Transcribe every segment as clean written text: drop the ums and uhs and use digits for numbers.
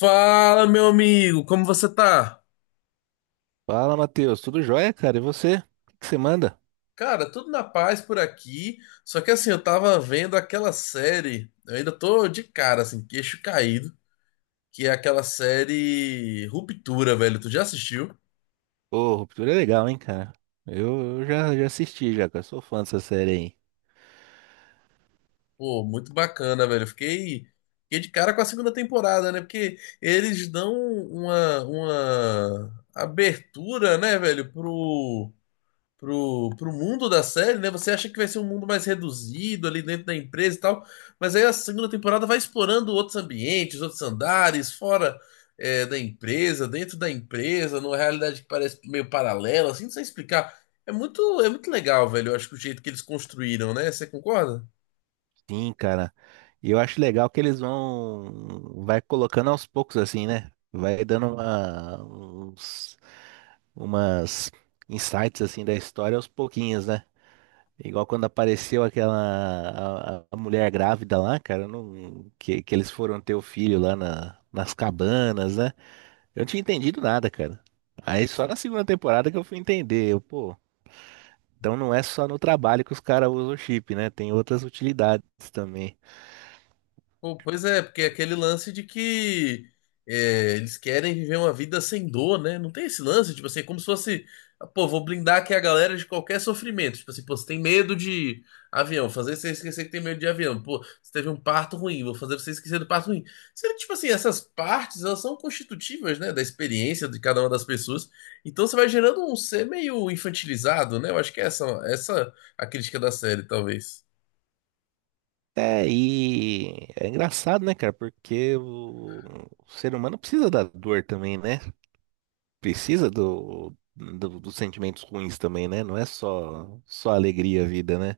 Fala, meu amigo, como você tá? Fala, Matheus. Tudo jóia, cara? E você? O que que você manda? Cara, tudo na paz por aqui. Só que assim, eu tava vendo aquela série, eu ainda tô de cara, assim, queixo caído, que é aquela série Ruptura, velho. Tu já assistiu? Ô, Ruptura é legal, hein, cara? Eu já assisti, já, cara. Sou fã dessa série aí. Pô, muito bacana, velho. Eu fiquei de cara com a segunda temporada, né? Porque eles dão uma abertura, né, velho, pro mundo da série, né? Você acha que vai ser um mundo mais reduzido ali dentro da empresa e tal, mas aí a segunda temporada vai explorando outros ambientes, outros andares, fora da empresa, dentro da empresa, numa realidade que parece meio paralela, assim, não sei explicar. É muito legal, velho. Eu acho que o jeito que eles construíram, né? Você concorda? Sim, cara. E eu acho legal que eles vão... Vai colocando aos poucos, assim, né? Vai dando uma... Umas insights, assim, da história aos pouquinhos, né? Igual quando apareceu aquela... A mulher grávida lá, cara. Que eles foram ter o filho lá nas cabanas, né? Eu não tinha entendido nada, cara. Aí só na segunda temporada que eu fui entender. Eu, pô, então não é só no trabalho que os caras usam o chip, né? Tem outras utilidades também. Pô, pois é, porque é aquele lance de que eles querem viver uma vida sem dor, né? Não tem esse lance, tipo assim, é como se fosse, pô, vou blindar aqui a galera de qualquer sofrimento. Tipo assim, pô, você tem medo de avião, fazer você esquecer que tem medo de avião. Pô, você teve um parto ruim, vou fazer você esquecer do parto ruim. Sendo tipo assim, essas partes, elas são constitutivas, né, da experiência de cada uma das pessoas. Então você vai gerando um ser meio infantilizado, né? Eu acho que é essa, essa a crítica da série, talvez. É, e é engraçado, né, cara? Porque o ser humano precisa da dor também, né? Precisa dos sentimentos ruins também, né? Não é só, só alegria a vida, né?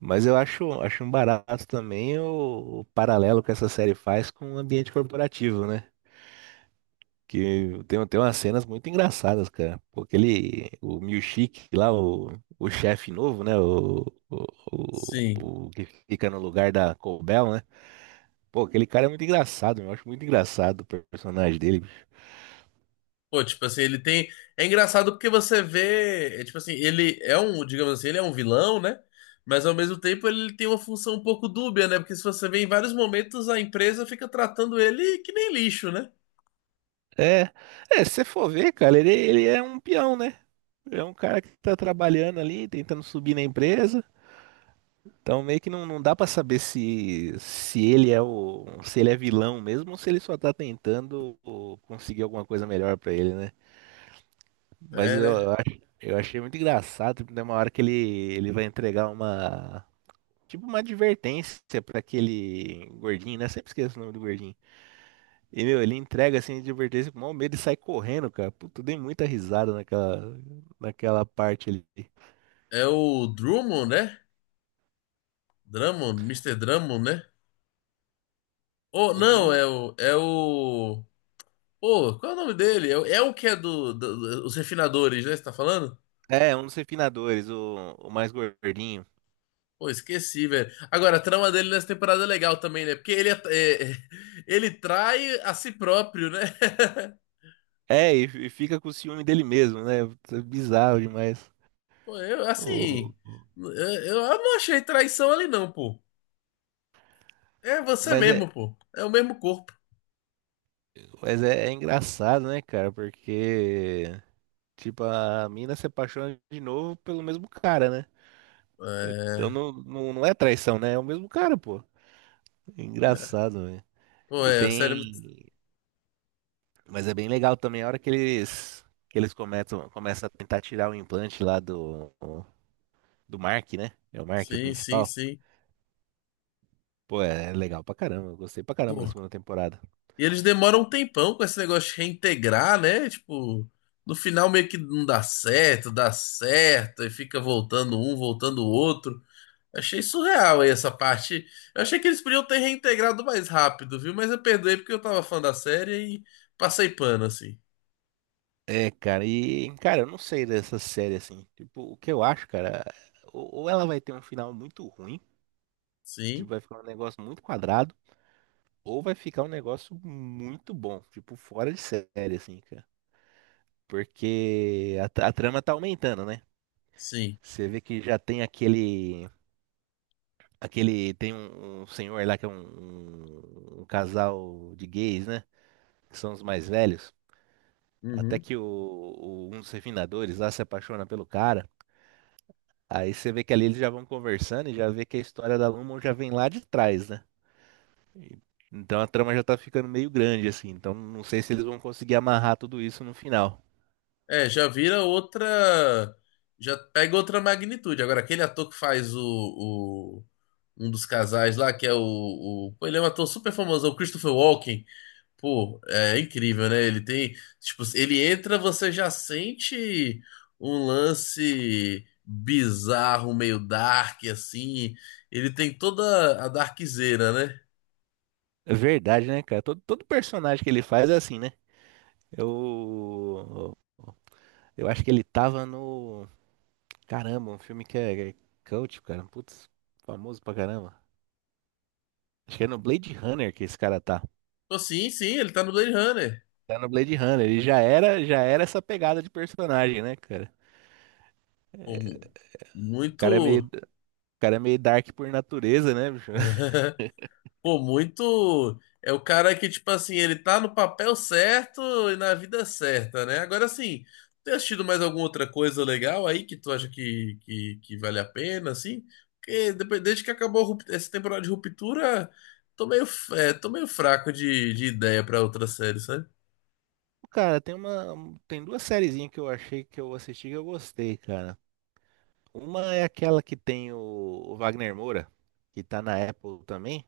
Mas acho um barato também o paralelo que essa série faz com o ambiente corporativo, né? Que tem umas cenas muito engraçadas, cara. Porque ele, o Milkshake lá, o chefe novo, né? O, Sim. O que fica no lugar da Cobel, né? Pô, aquele cara é muito engraçado, eu acho muito engraçado o personagem dele, bicho. Pô, tipo assim, ele tem. É engraçado porque você vê. Tipo assim, ele é um, digamos assim, ele é um vilão, né? Mas ao mesmo tempo ele tem uma função um pouco dúbia, né? Porque se você vê em vários momentos a empresa fica tratando ele que nem lixo, né? É, é, se você for ver, cara, ele é um peão, né? É um cara que tá trabalhando ali, tentando subir na empresa. Então meio que não dá pra saber se ele é se ele é vilão mesmo ou se ele só tá tentando ô, conseguir alguma coisa melhor pra ele, né? Mas É, né? Eu achei muito engraçado, tipo, tem uma hora que ele vai entregar uma, tipo uma advertência pra aquele gordinho, né? Sempre esqueço o nome do gordinho. E, meu, ele entrega assim, a advertência com o maior medo e sai correndo, cara. Puta, eu dei muita risada naquela parte ali. É o Drummond, né? Drummond, Mister Drummond, né? Oh, O não, Drummond é o. É o. Pô, qual é o nome dele? É, o é o que é do os refinadores, né? Você tá falando? é um dos refinadores, o mais gordinho. Pô, esqueci, velho. Agora, a trama dele nessa temporada é legal também, né? Porque ele, ele trai a si próprio, né? É, e fica com o ciúme dele mesmo, né? Puta, bizarro demais. Pô, eu, assim, o- eu não achei traição ali, não, pô. É você mas é, mesmo, pô. É o mesmo corpo. mas é é engraçado, né, cara? Porque. Tipo, a mina se apaixona de novo pelo mesmo cara, né? Então É, não é traição, né? É o mesmo cara, pô. Engraçado, velho. pô, E é, a série. É muito- tem. Mas é bem legal também a hora que começam a tentar tirar o implante lá do, do Mark, né? É o Mark, o Sim, sim, principal. sim. Pô, é legal pra caramba. Eu gostei pra caramba da Pô. segunda temporada. E eles demoram um tempão com esse negócio de reintegrar, né? Tipo, no final meio que não dá certo, dá certo, e fica voltando um, voltando o outro. Achei surreal aí essa parte. Eu achei que eles podiam ter reintegrado mais rápido, viu? Mas eu perdoei porque eu tava fã da série e passei pano, assim. É, cara, cara, eu não sei dessa série assim. Tipo, o que eu acho, cara, ou ela vai ter um final muito ruim, tipo, Sim, vai ficar um negócio muito quadrado. Ou vai ficar um negócio muito bom, tipo, fora de série, assim, cara. Porque a trama tá aumentando, né? sim. Você vê que já tem aquele. Aquele. Tem um senhor lá que é um casal de gays, né? Que são os mais velhos. Até Uhum. que um dos refinadores lá se apaixona pelo cara. Aí você vê que ali eles já vão conversando e já vê que a história da Lumon já vem lá de trás, né? E- Então a trama já tá ficando meio grande, assim. Então não sei se eles vão conseguir amarrar tudo isso no final. É, já vira outra. Já pega outra magnitude. Agora, aquele ator que faz o- um dos casais lá, que é o. pô, ele é um ator super famoso, é o Christopher Walken. Pô, é incrível, né? Ele tem, tipo, ele entra, você já sente um lance bizarro, meio dark, assim. Ele tem toda a darkzeira, né? É verdade, né, cara? Todo personagem que ele faz é assim, né? Eu. Eu acho que ele tava no. Caramba, um filme que é cult, cara. Putz, famoso pra caramba. Acho que é no Blade Runner que esse cara tá. Pô, sim, sim, ele tá no Blade Runner. Tá no Blade Runner. Já era essa pegada de personagem, né, cara? Pô, mu- muito. O cara é meio dark por natureza, né, bicho? Pô, muito. É o cara que, tipo assim, ele tá no papel certo e na vida certa, né? Agora assim, tem assistido mais alguma outra coisa legal aí que tu acha que vale a pena, assim? Porque depois, desde que acabou a rup- essa temporada de Ruptura, tô meio, f- tô meio fraco de ideia pra outra série, sabe? Cara, tem duas sériezinhas que eu achei que eu assisti que eu gostei, cara. Uma é aquela que tem o Wagner Moura, que tá na Apple também.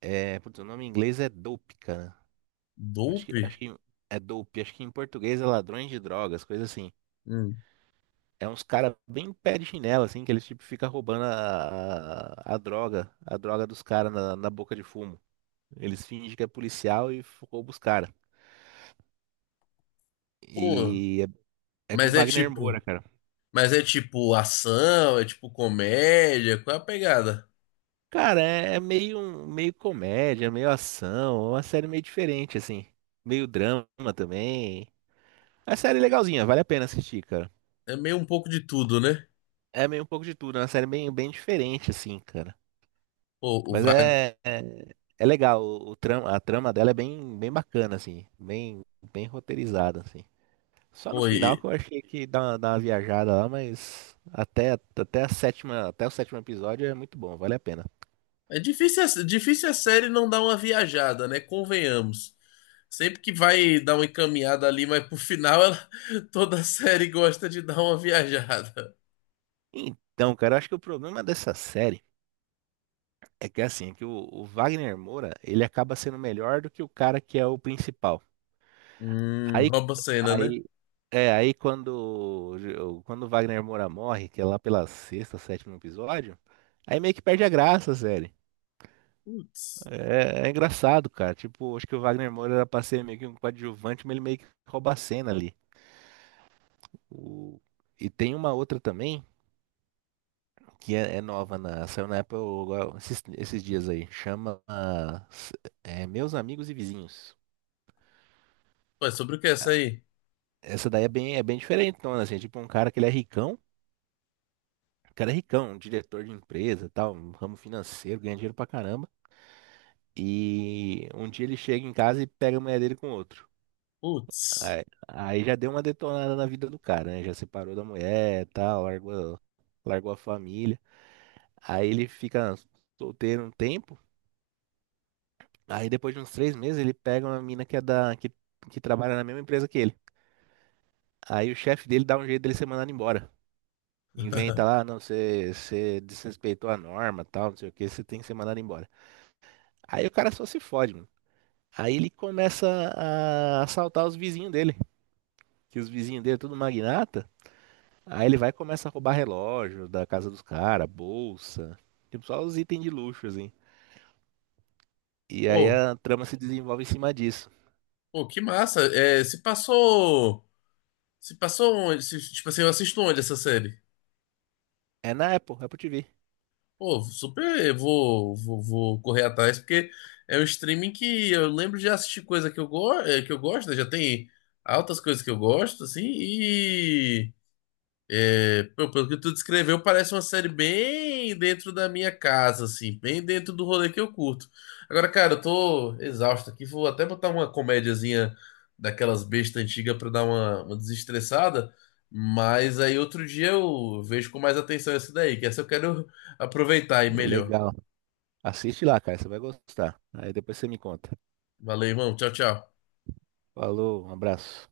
É, putz, o nome em inglês é dope, cara. Dope? Acho que é dope. Acho que em português é ladrões de drogas, coisa assim. Hum. É uns cara bem pé de chinela, assim, que eles tipo ficam roubando a droga dos caras na boca de fumo. Eles fingem que é policial e roubam os caras. E Pô, é, é com mas é Wagner tipo. Moura, cara. Mas é tipo ação, é tipo comédia, qual é a pegada? Cara, é, é meio, meio comédia, meio ação, é uma série meio diferente, assim. Meio drama também. A série é legalzinha, vale a pena assistir, cara. É meio um pouco de tudo, né? É meio um pouco de tudo, é uma série bem diferente, assim, cara. Pô, o Mas Wagner. É legal, o trama, a trama dela é bem bacana, assim, bem roteirizada, assim. Só no final que eu achei que dá uma viajada lá, mas até a sétima, até o sétimo episódio é muito bom, vale a pena. É difícil, a- difícil a série não dar uma viajada, né? Convenhamos. Sempre que vai dar uma encaminhada ali, mas pro final ela, toda série gosta de dar uma viajada. Então, cara, eu acho que o problema dessa série é que, assim, é que o Wagner Moura, ele acaba sendo melhor do que o cara que é o principal. Aí, Rouba cena, né? aí, é, aí quando, o- quando o Wagner Moura morre, que é lá pela sexta, sétimo episódio, aí meio que perde a graça, sério. Putz. É, é engraçado, cara. Tipo, acho que o Wagner Moura era pra ser meio que um coadjuvante, mas ele meio que rouba a cena ali. O- E tem uma outra também, que é nova, na... saiu na Apple agora, esses dias aí. Chama Meus Amigos e Vizinhos. Ué, sobre o que é essa aí? Essa daí é é bem diferentona, assim. É Tipo, um cara que ele é ricão. O cara é ricão, um diretor de empresa, tal, um ramo financeiro, ganha dinheiro pra caramba. E um dia ele chega em casa e pega a mulher dele com outro. Putz. Aí já deu uma detonada na vida do cara, né? Já separou da mulher, tal, largou a família. Aí ele fica solteiro um tempo. Aí depois de uns três meses ele pega uma mina que trabalha na mesma empresa que ele. Aí o chefe dele dá um jeito dele ser mandado embora. Inventa lá, "Ah, não, você desrespeitou a norma, tal, não sei o que, você tem que ser mandado embora." Aí o cara só se fode. Aí ele começa a assaltar os vizinhos dele, que os vizinhos dele é tudo magnata. Aí ele vai e começa a roubar relógio da casa dos caras, bolsa, tipo só os itens de luxo, assim. E aí Pô, a trama se desenvolve em cima disso. pô, que massa. É, se passou. Se passou onde? Se, tipo assim, eu assisto onde essa série? É na Apple, Apple TV. Pô, super, eu vou, vou correr atrás, porque é um streaming que eu lembro de assistir coisa que eu, que eu gosto, né? Já tem altas coisas que eu gosto, assim, é, pô, pelo que tu descreveu, parece uma série bem dentro da minha casa, assim, bem dentro do rolê que eu curto. Agora, cara, eu tô exausto aqui, vou até botar uma comédiazinha daquelas bestas antigas pra dar uma desestressada, mas aí outro dia eu vejo com mais atenção essa daí, que essa eu quero aproveitar e melhor. Legal. Assiste lá, cara, você vai gostar. Aí depois você me conta. Valeu, irmão. Tchau, tchau. Falou, um abraço.